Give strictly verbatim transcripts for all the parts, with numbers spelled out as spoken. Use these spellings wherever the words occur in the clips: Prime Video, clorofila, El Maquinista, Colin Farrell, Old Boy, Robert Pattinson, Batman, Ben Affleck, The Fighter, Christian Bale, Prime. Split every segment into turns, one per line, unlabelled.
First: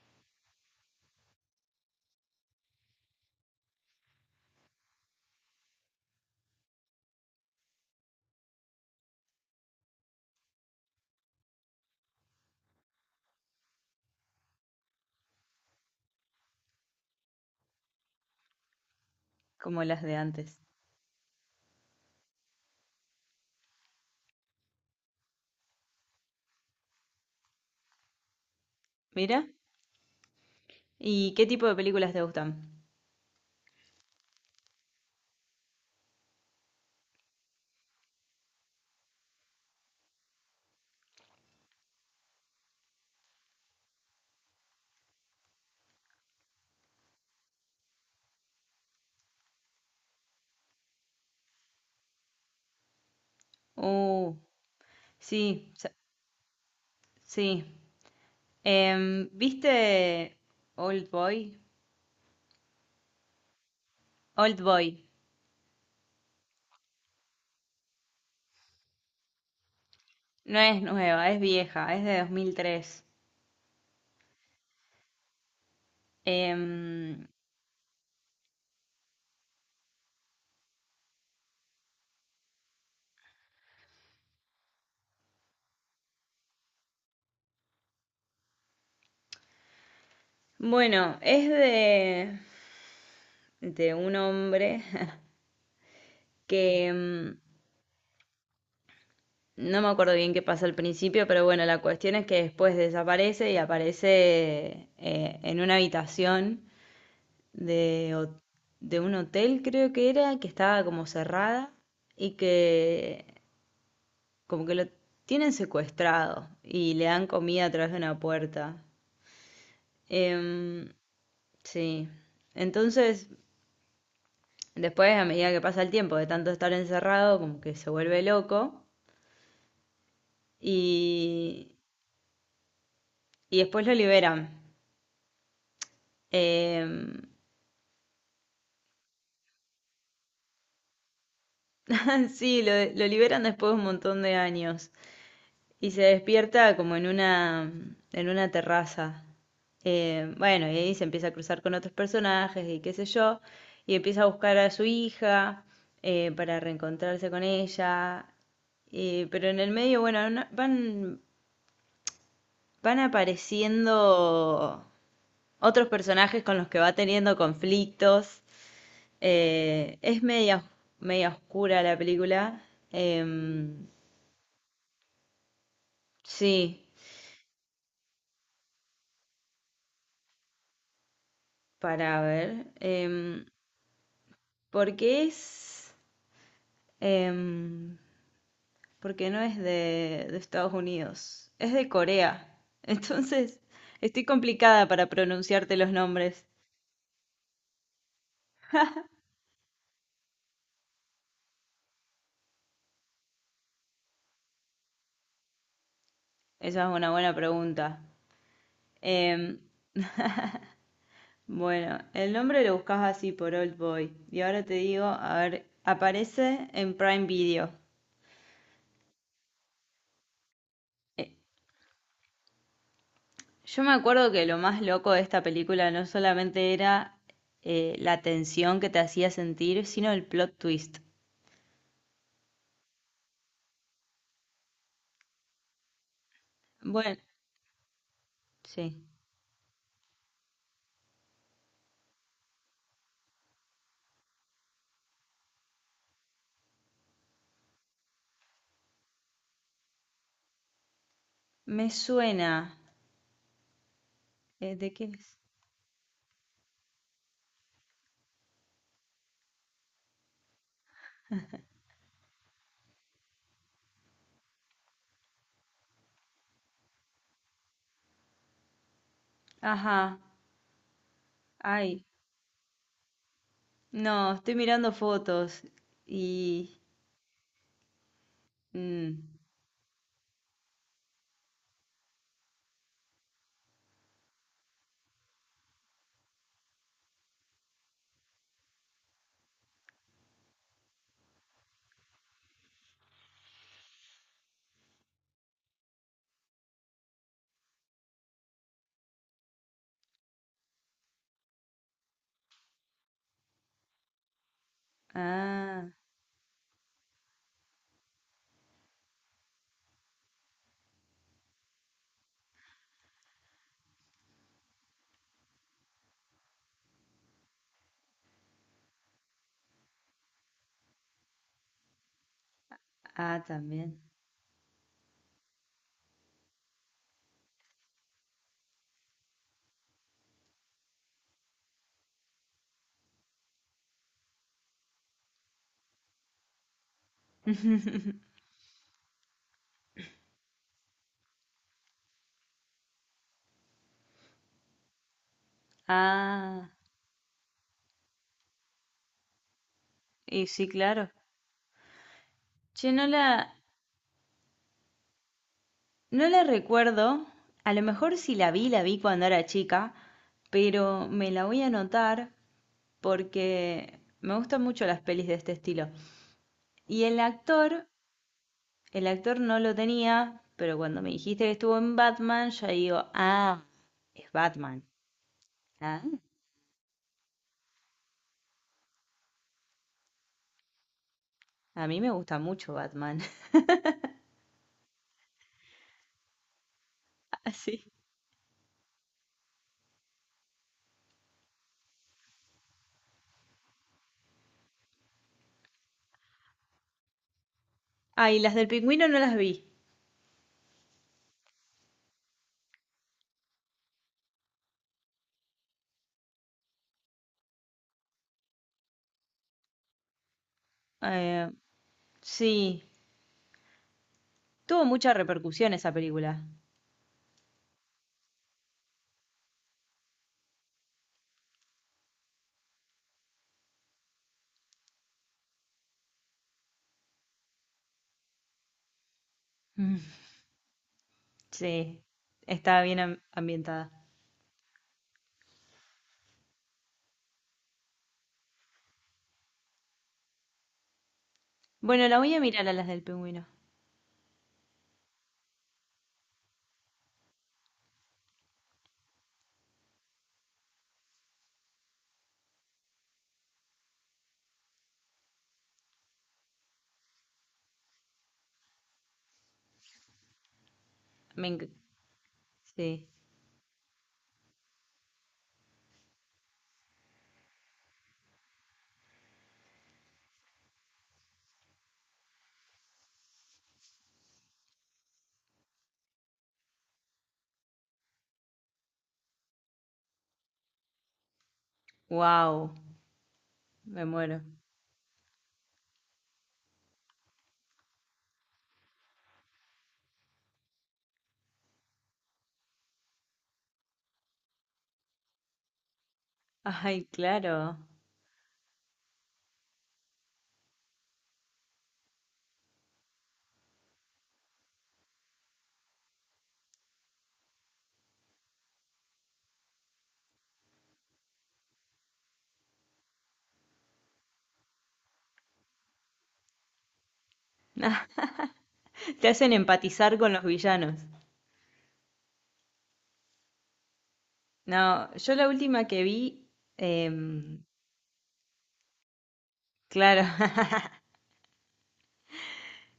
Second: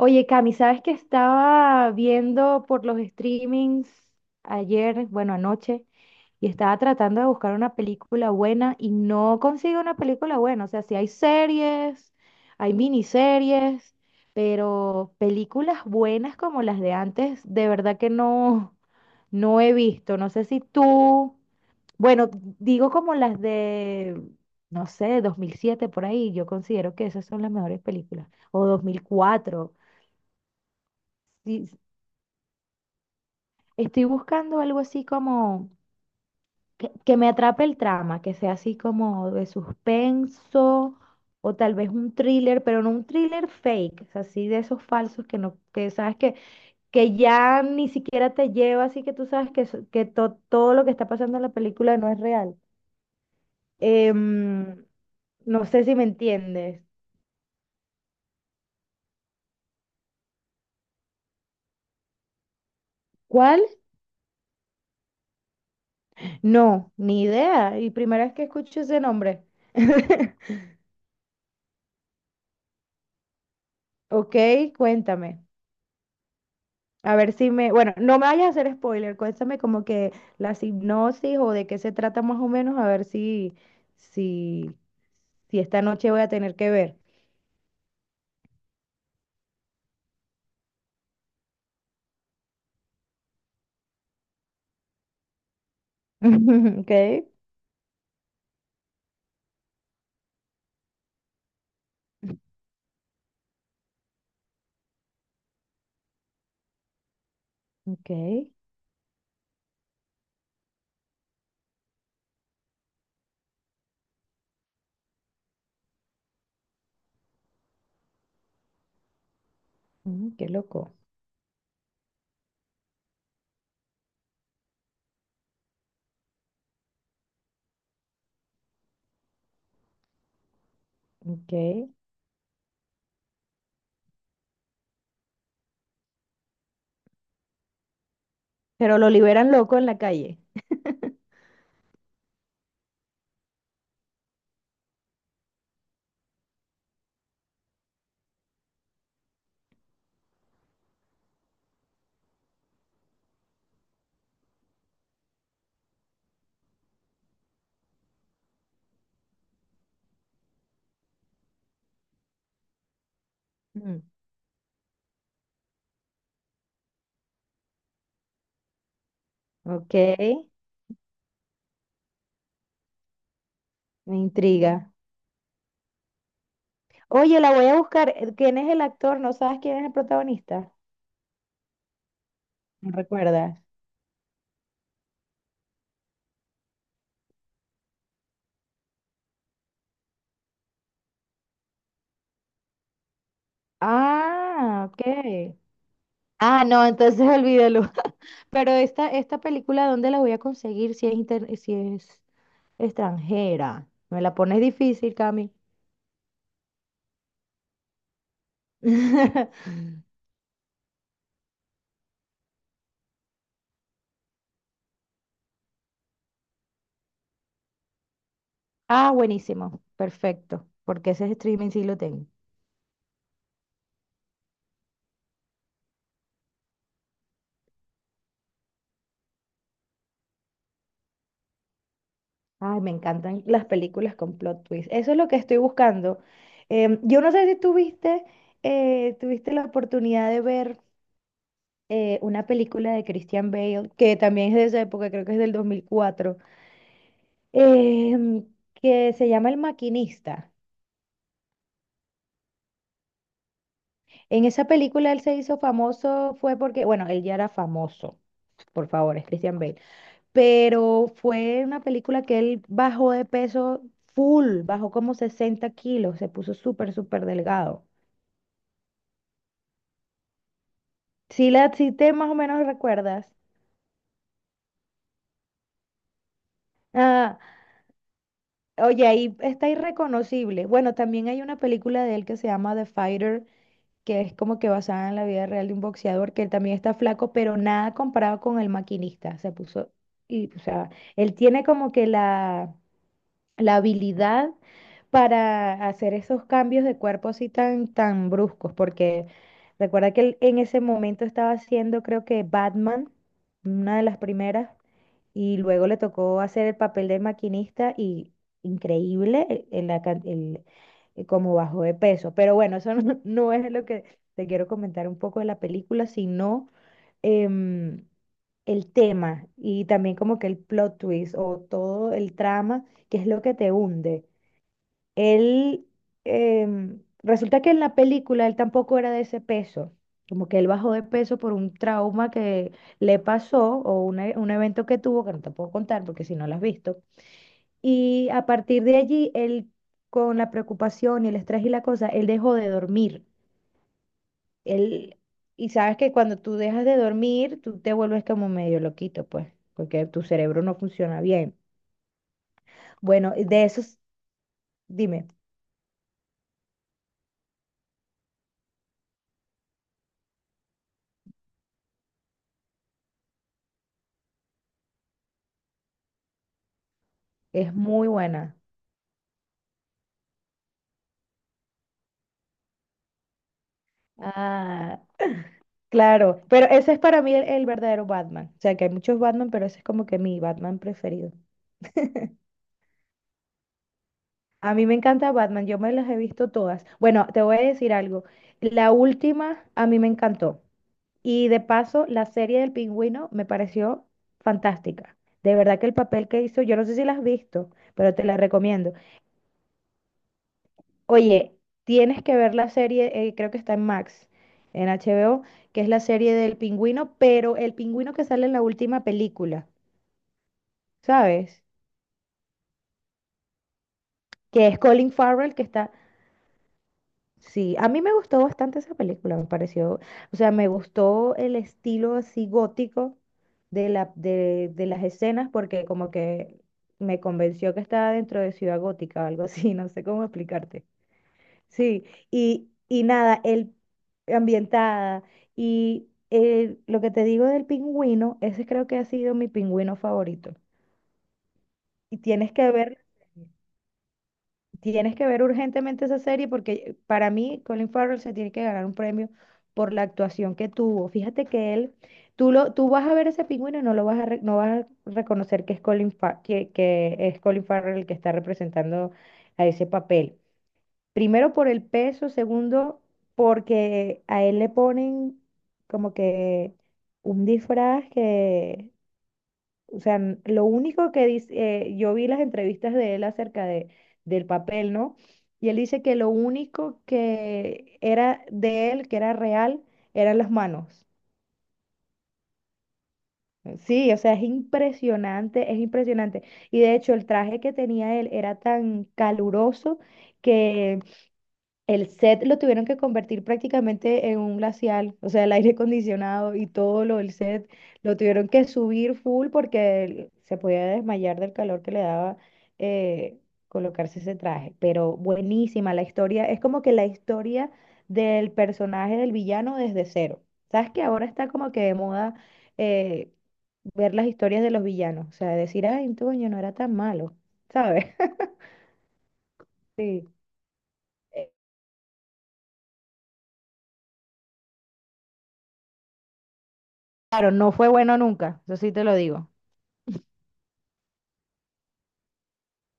Oye, Cami, ¿sabes que estaba viendo por los streamings ayer, bueno, anoche, y estaba tratando de buscar una película buena y no consigo una película buena? O sea, sí hay series, hay miniseries, pero películas buenas como las de antes, de verdad que no, no he
Como las de
visto. No sé
antes.
si tú, bueno, digo como las de, no sé, dos mil siete por ahí, yo considero que esas son las mejores películas, o dos mil
Mira,
cuatro.
¿y qué tipo
Sí,
de películas te gustan?
estoy buscando algo así como que, que me atrape el trama, que sea así como de suspenso o tal vez un thriller, pero no un thriller fake, o sea, así de esos falsos que no, que sabes que, que ya ni siquiera te lleva, así que tú sabes que, eso- que to- todo lo que está pasando en la película no es real. Em,
Uh,
no
sí,
sé
sa-
si me entiendes.
sí. Em, ¿viste Old Boy?
¿Cuál?
Old Boy.
No, ni idea. Y primera vez que escucho ese nombre.
No es nueva, es vieja, es de dos mil tres.
Ok, cuéntame. A
Em,
ver si me, bueno, no me vayas a hacer spoiler, cuéntame como que la hipnosis o de qué se trata más o menos, a ver si, si, si esta noche voy a tener que ver.
bueno, es de, de un hombre que
Ok,
em, no me acuerdo bien qué pasa al principio, pero bueno, la cuestión es que después desaparece y aparece eh, en una habitación.
ok,
de, ho- de un hotel, creo que era, que estaba como cerrada y que como que lo tienen secuestrado y le dan comida a través de una puerta.
mm, qué
Em,
loco,
sí, entonces después a medida que pasa el tiempo de tanto estar encerrado, como que se vuelve loco
ok.
y, y después lo liberan. Em,
Pero lo liberan loco en la calle.
sí, lo, lo liberan después de un montón de años. Y se despierta como en una, en una terraza. Eh, bueno, y ahí se empieza a cruzar con otros personajes y qué sé yo, y empieza a buscar a su hija eh, para reencontrarse con ella. Eh, pero en el medio, bueno, no- van, van
Mm,
apareciendo otros personajes con los que va teniendo conflictos.
ok,
Eh, es media, media oscura la película. Em,
me intriga.
sí,
Oye, la voy a buscar. Eh, ¿quién es el actor? ¿No sabes quién es el protagonista?
para ver.
¿Me
em,
recuerdas?
Porque es... em, porque no es de, de Estados Unidos, es de Corea. Entonces, estoy complicada
Ah,
para
ok.
pronunciarte los nombres.
Ah, no, entonces olvídalo. Pero esta, esta película, ¿dónde la voy a conseguir si es, inter- si es extranjera? Me la pones difícil, Cami.
Esa es una buena pregunta. Em, bueno, el nombre lo buscas así por Old Boy. Y ahora te digo, a ver, aparece en Prime Video.
Ah, buenísimo. Perfecto. Porque ese
Eh,
streaming sí lo tengo.
yo me acuerdo que lo más loco de esta película no solamente era eh, la tensión que te hacía sentir, sino el plot twist.
Ay, me encantan las películas con plot twist. Eso es lo que estoy buscando. Em,
Bueno,
yo no sé si tuviste,
sí.
eh, tuviste la oportunidad de ver eh, una película de Christian Bale, que también es de esa época, creo que es del dos mil cuatro, em, que se llama El Maquinista.
Me suena.
En esa
¿Eh, de qué
película él se
es?
hizo famoso fue porque, bueno, él ya era famoso, por favor, es Christian Bale, pero fue una película que él bajó de peso full, bajó como sesenta kilos, se puso súper, súper delgado.
Ajá.
Si la, si
Ay.
te más o menos recuerdas.
No, estoy mirando fotos. Y.
Ah, oye, ahí
Mm,
está irreconocible. Bueno, también hay una película de él que se llama The Fighter, que es como que basada en la vida real de un boxeador, que él también está flaco, pero nada comparado con el maquinista. Se puso, y, o sea, él tiene como que la, la habilidad para hacer esos cambios de cuerpo así tan, tan bruscos, porque recuerda que él en ese momento estaba haciendo, creo que Batman, una de las primeras, y luego
ah.
le tocó hacer el papel de maquinista y increíble el, el la can- el- eh, como bajó de peso. Pero bueno, eso no, no es lo que te quiero comentar un poco de la película, sino em, el tema y también como que el plot twist o todo el trama. ¿Qué es lo
Ah,
que te
también.
hunde? Él, em, resulta que en la película él tampoco era de ese peso, como que él bajó de peso por un trauma que le pasó o un, e- un evento que tuvo, que no te puedo contar porque si no lo has visto. Y a partir de allí, él, con la preocupación y el estrés y la cosa, él dejó de dormir. Él, y sabes que cuando tú
Ah.
dejas de dormir, tú te vuelves como medio loquito, pues, porque tu
Y
cerebro
sí,
no
claro.
funciona bien.
Che, no la.
Bueno, de esos, dime,
No la recuerdo. A lo mejor si la vi, la vi cuando era chica. Pero me la voy a anotar porque me gustan mucho las pelis de este estilo. Y el
es
actor.
muy buena.
El actor no lo tenía, pero cuando me dijiste que estuvo en Batman, ya digo, ah, es Batman.
Ah,
Ah.
claro, pero ese es para mí el, el verdadero Batman. O sea, que hay muchos Batman, pero ese es como que mi Batman preferido.
A mí me gusta mucho Batman.
A mí me encanta Batman, yo me las he visto todas. Bueno, te voy a
Así.
decir algo. La última a mí me encantó. Y de paso, la serie del pingüino me pareció fantástica. De verdad que el papel que hizo, yo no sé si la has visto, pero te
Ah,
la
y las del
recomiendo.
pingüino no las vi.
Oye, tienes que ver la serie, eh, creo que está en Max, en H B O, que es la serie del pingüino, pero el pingüino que sale en la última película.
Eh,
¿Sabes?
sí,
Que es
tuvo
Colin
mucha
Farrell que
repercusión
está...
esa película.
Sí, a mí me gustó bastante esa película, me pareció, o sea, me gustó el estilo así gótico de la, de, de las escenas porque como que me convenció que estaba dentro de Ciudad Gótica o algo así, no
Mm.
sé cómo explicarte.
Sí,
Sí, y,
estaba bien
y
am-
nada, el
ambientada.
ambientada y eh, lo que te digo del pingüino, ese creo que ha sido mi pingüino favorito.
Bueno, la
Y
voy a
tienes
mirar
que
a las
ver.
del pingüino.
Tienes que ver urgentemente esa serie porque para mí Colin Farrell se tiene que ganar un premio por la actuación que tuvo. Fíjate que él, tú lo, tú vas a ver ese pingüino y no lo vas a, re- no vas a reconocer que es Colin Fa- que, que es Colin Farrell el que está representando a ese papel.
Me
Primero por
enc-
el peso, segundo
sí.
porque a él le ponen como que un disfraz que o sea, n- lo único que dice, eh, yo vi las entrevistas de él acerca de, del papel, ¿no? Y él dice que lo único que era de él, que era real, eran las manos.
Wow, me
Sí, o sea,
muero.
es impresionante, es impresionante. Y de hecho, el traje que tenía él era tan caluroso que el set lo tuvieron que convertir prácticamente en un glacial, o sea, el aire acondicionado y todo
Ay,
lo del set
claro.
lo tuvieron que subir full porque él se podía desmayar del calor que le daba eh, colocarse ese traje. Pero buenísima la historia, es como que la historia del personaje del villano desde cero. Sabes que ahora está como que de moda eh, ver las historias de los villanos, o sea, decir, ay, Toño no era tan malo, ¿sabes?
Te hacen empatizar
Sí.
con los villanos.
Eh,
No, yo la última que vi,
Claro,
em,
no fue bueno nunca, eso sí te lo digo.
claro,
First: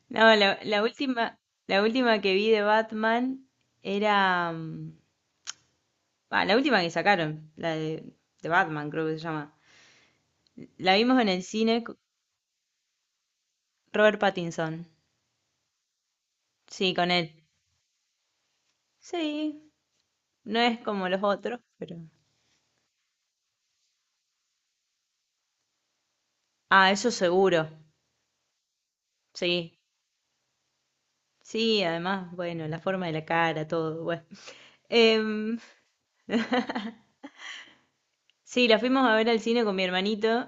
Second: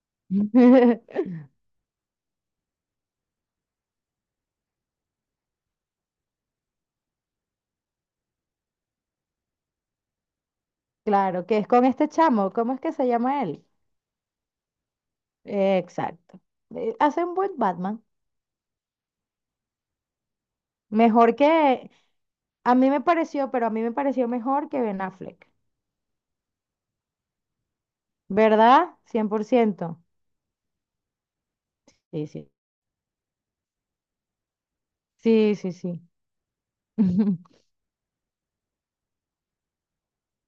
no, la, la última, la última que vi de Batman era, mm, ah, la última que sacaron, la de, de Batman creo que se llama. La vimos en el
Claro, que es
cine,
con
co-
este chamo, ¿cómo es que se llama él?
Robert Pattinson,
Eh, exacto.
sí,
Eh,
con
hace un
él.
buen Batman.
Sí, no es como los
Mejor
otros,
que,
pero...
a mí me pareció, pero a mí me pareció mejor que Ben Affleck.
Ah, eso seguro,
¿Verdad? Cien por
sí,
ciento.
sí,
Sí,
además,
sí.
bueno, la forma de la cara, todo, bueno.
Sí,
Em,
sí, sí.
Sí, la fuimos a ver al cine con mi hermanito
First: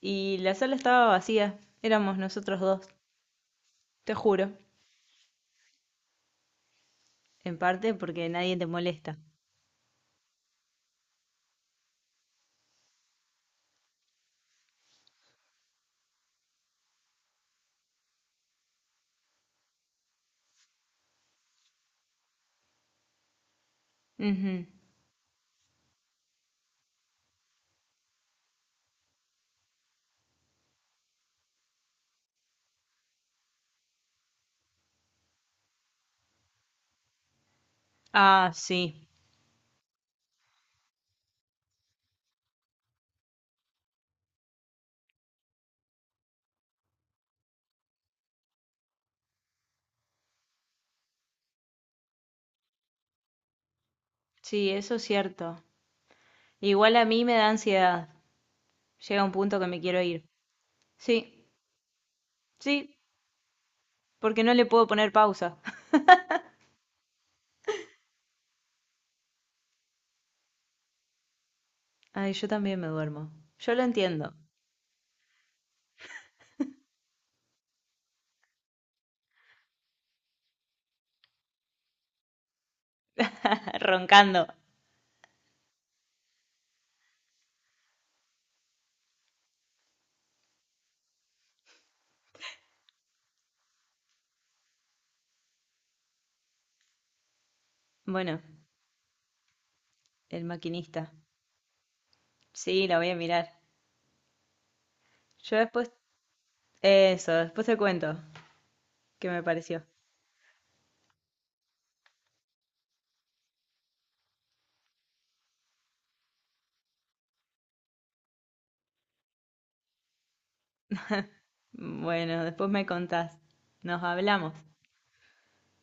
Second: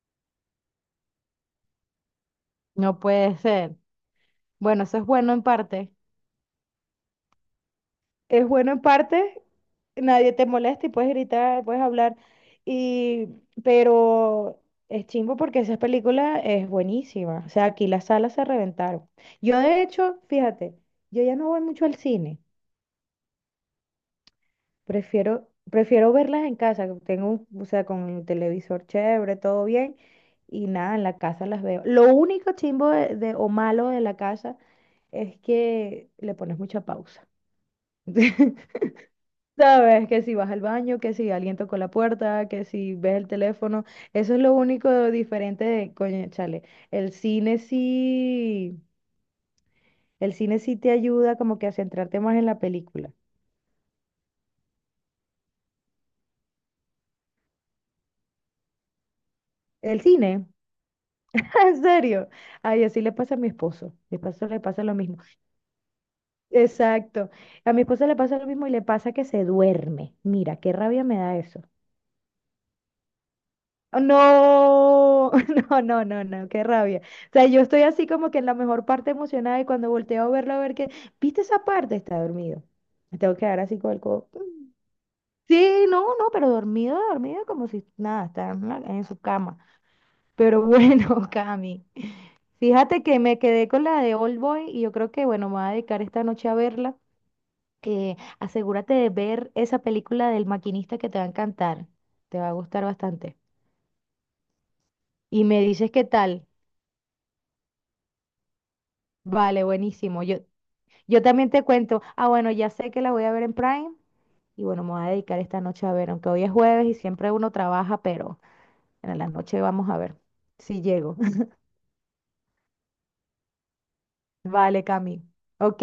y la sala estaba vacía. Éramos nosotros dos,
No puede ser.
te juro.
Bueno, eso es bueno en parte.
En parte porque
Es
nadie te
bueno en
molesta.
parte, nadie te molesta y puedes gritar, puedes hablar, y, pero es chimbo porque esa película es buenísima. O sea, aquí las salas se reventaron. Yo de hecho, fíjate, yo ya no voy mucho al cine,
Ujú.
prefiero, prefiero verlas en casa, que tengo, un- o sea, con el televisor chévere, todo bien, y nada, en la casa las veo. Lo único chimbo de, de- o malo de la casa es que le pones mucha pausa.
Ah, sí.
Sabes que si vas al baño, que si alguien tocó la puerta, que si ves el teléfono, eso es lo único diferente de, coño, chale, el cine sí, el cine sí te ayuda como que a centrarte más en la película.
Sí, eso es cierto. Igual a mí me da ansiedad. Llega un punto que me quiero
El
ir.
cine,
Sí,
en serio. Ay,
sí,
así le pasa a mi esposo. Mi
porque
esposo
no
le
le
pasa
puedo
lo
poner
mismo.
pausa.
Exacto. A mi esposo le pasa lo mismo y le pasa que se duerme. Mira, qué rabia me da eso.
Ay, yo también me duermo. Yo lo entiendo.
No, no, no, no, no, qué rabia. O sea, yo estoy así como que en la mejor parte emocionada y cuando volteo a verlo, a ver que, ¿viste esa parte? Está dormido. Me tengo que quedar así con el codo.
Roncando.
Sí, no, no, pero dormido, dormido, como si nada, está en, la- en su cama. Pero bueno, Cami, fíjate que me quedé con la de Old Boy y yo creo que, bueno, me voy a dedicar esta noche a verla. Eh,
Bueno,
asegúrate de ver esa película
el
del maquinista que
maquinista.
te va a encantar, te va a gustar
Sí, la voy a
bastante.
mirar.
Y
Yo
me dices
después...
qué tal.
Eso, después te cuento qué me
Vale,
pareció.
buenísimo. Yo, yo también te cuento. Ah, bueno, ya sé que la voy a ver en Prime y bueno, me voy a dedicar esta noche a ver, aunque hoy es jueves y siempre uno trabaja, pero en la noche vamos a ver si llego.
Bueno, después me contás. Nos hablamos.
Vale, Cami. Ok,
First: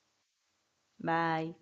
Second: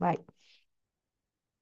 bye.
Bye.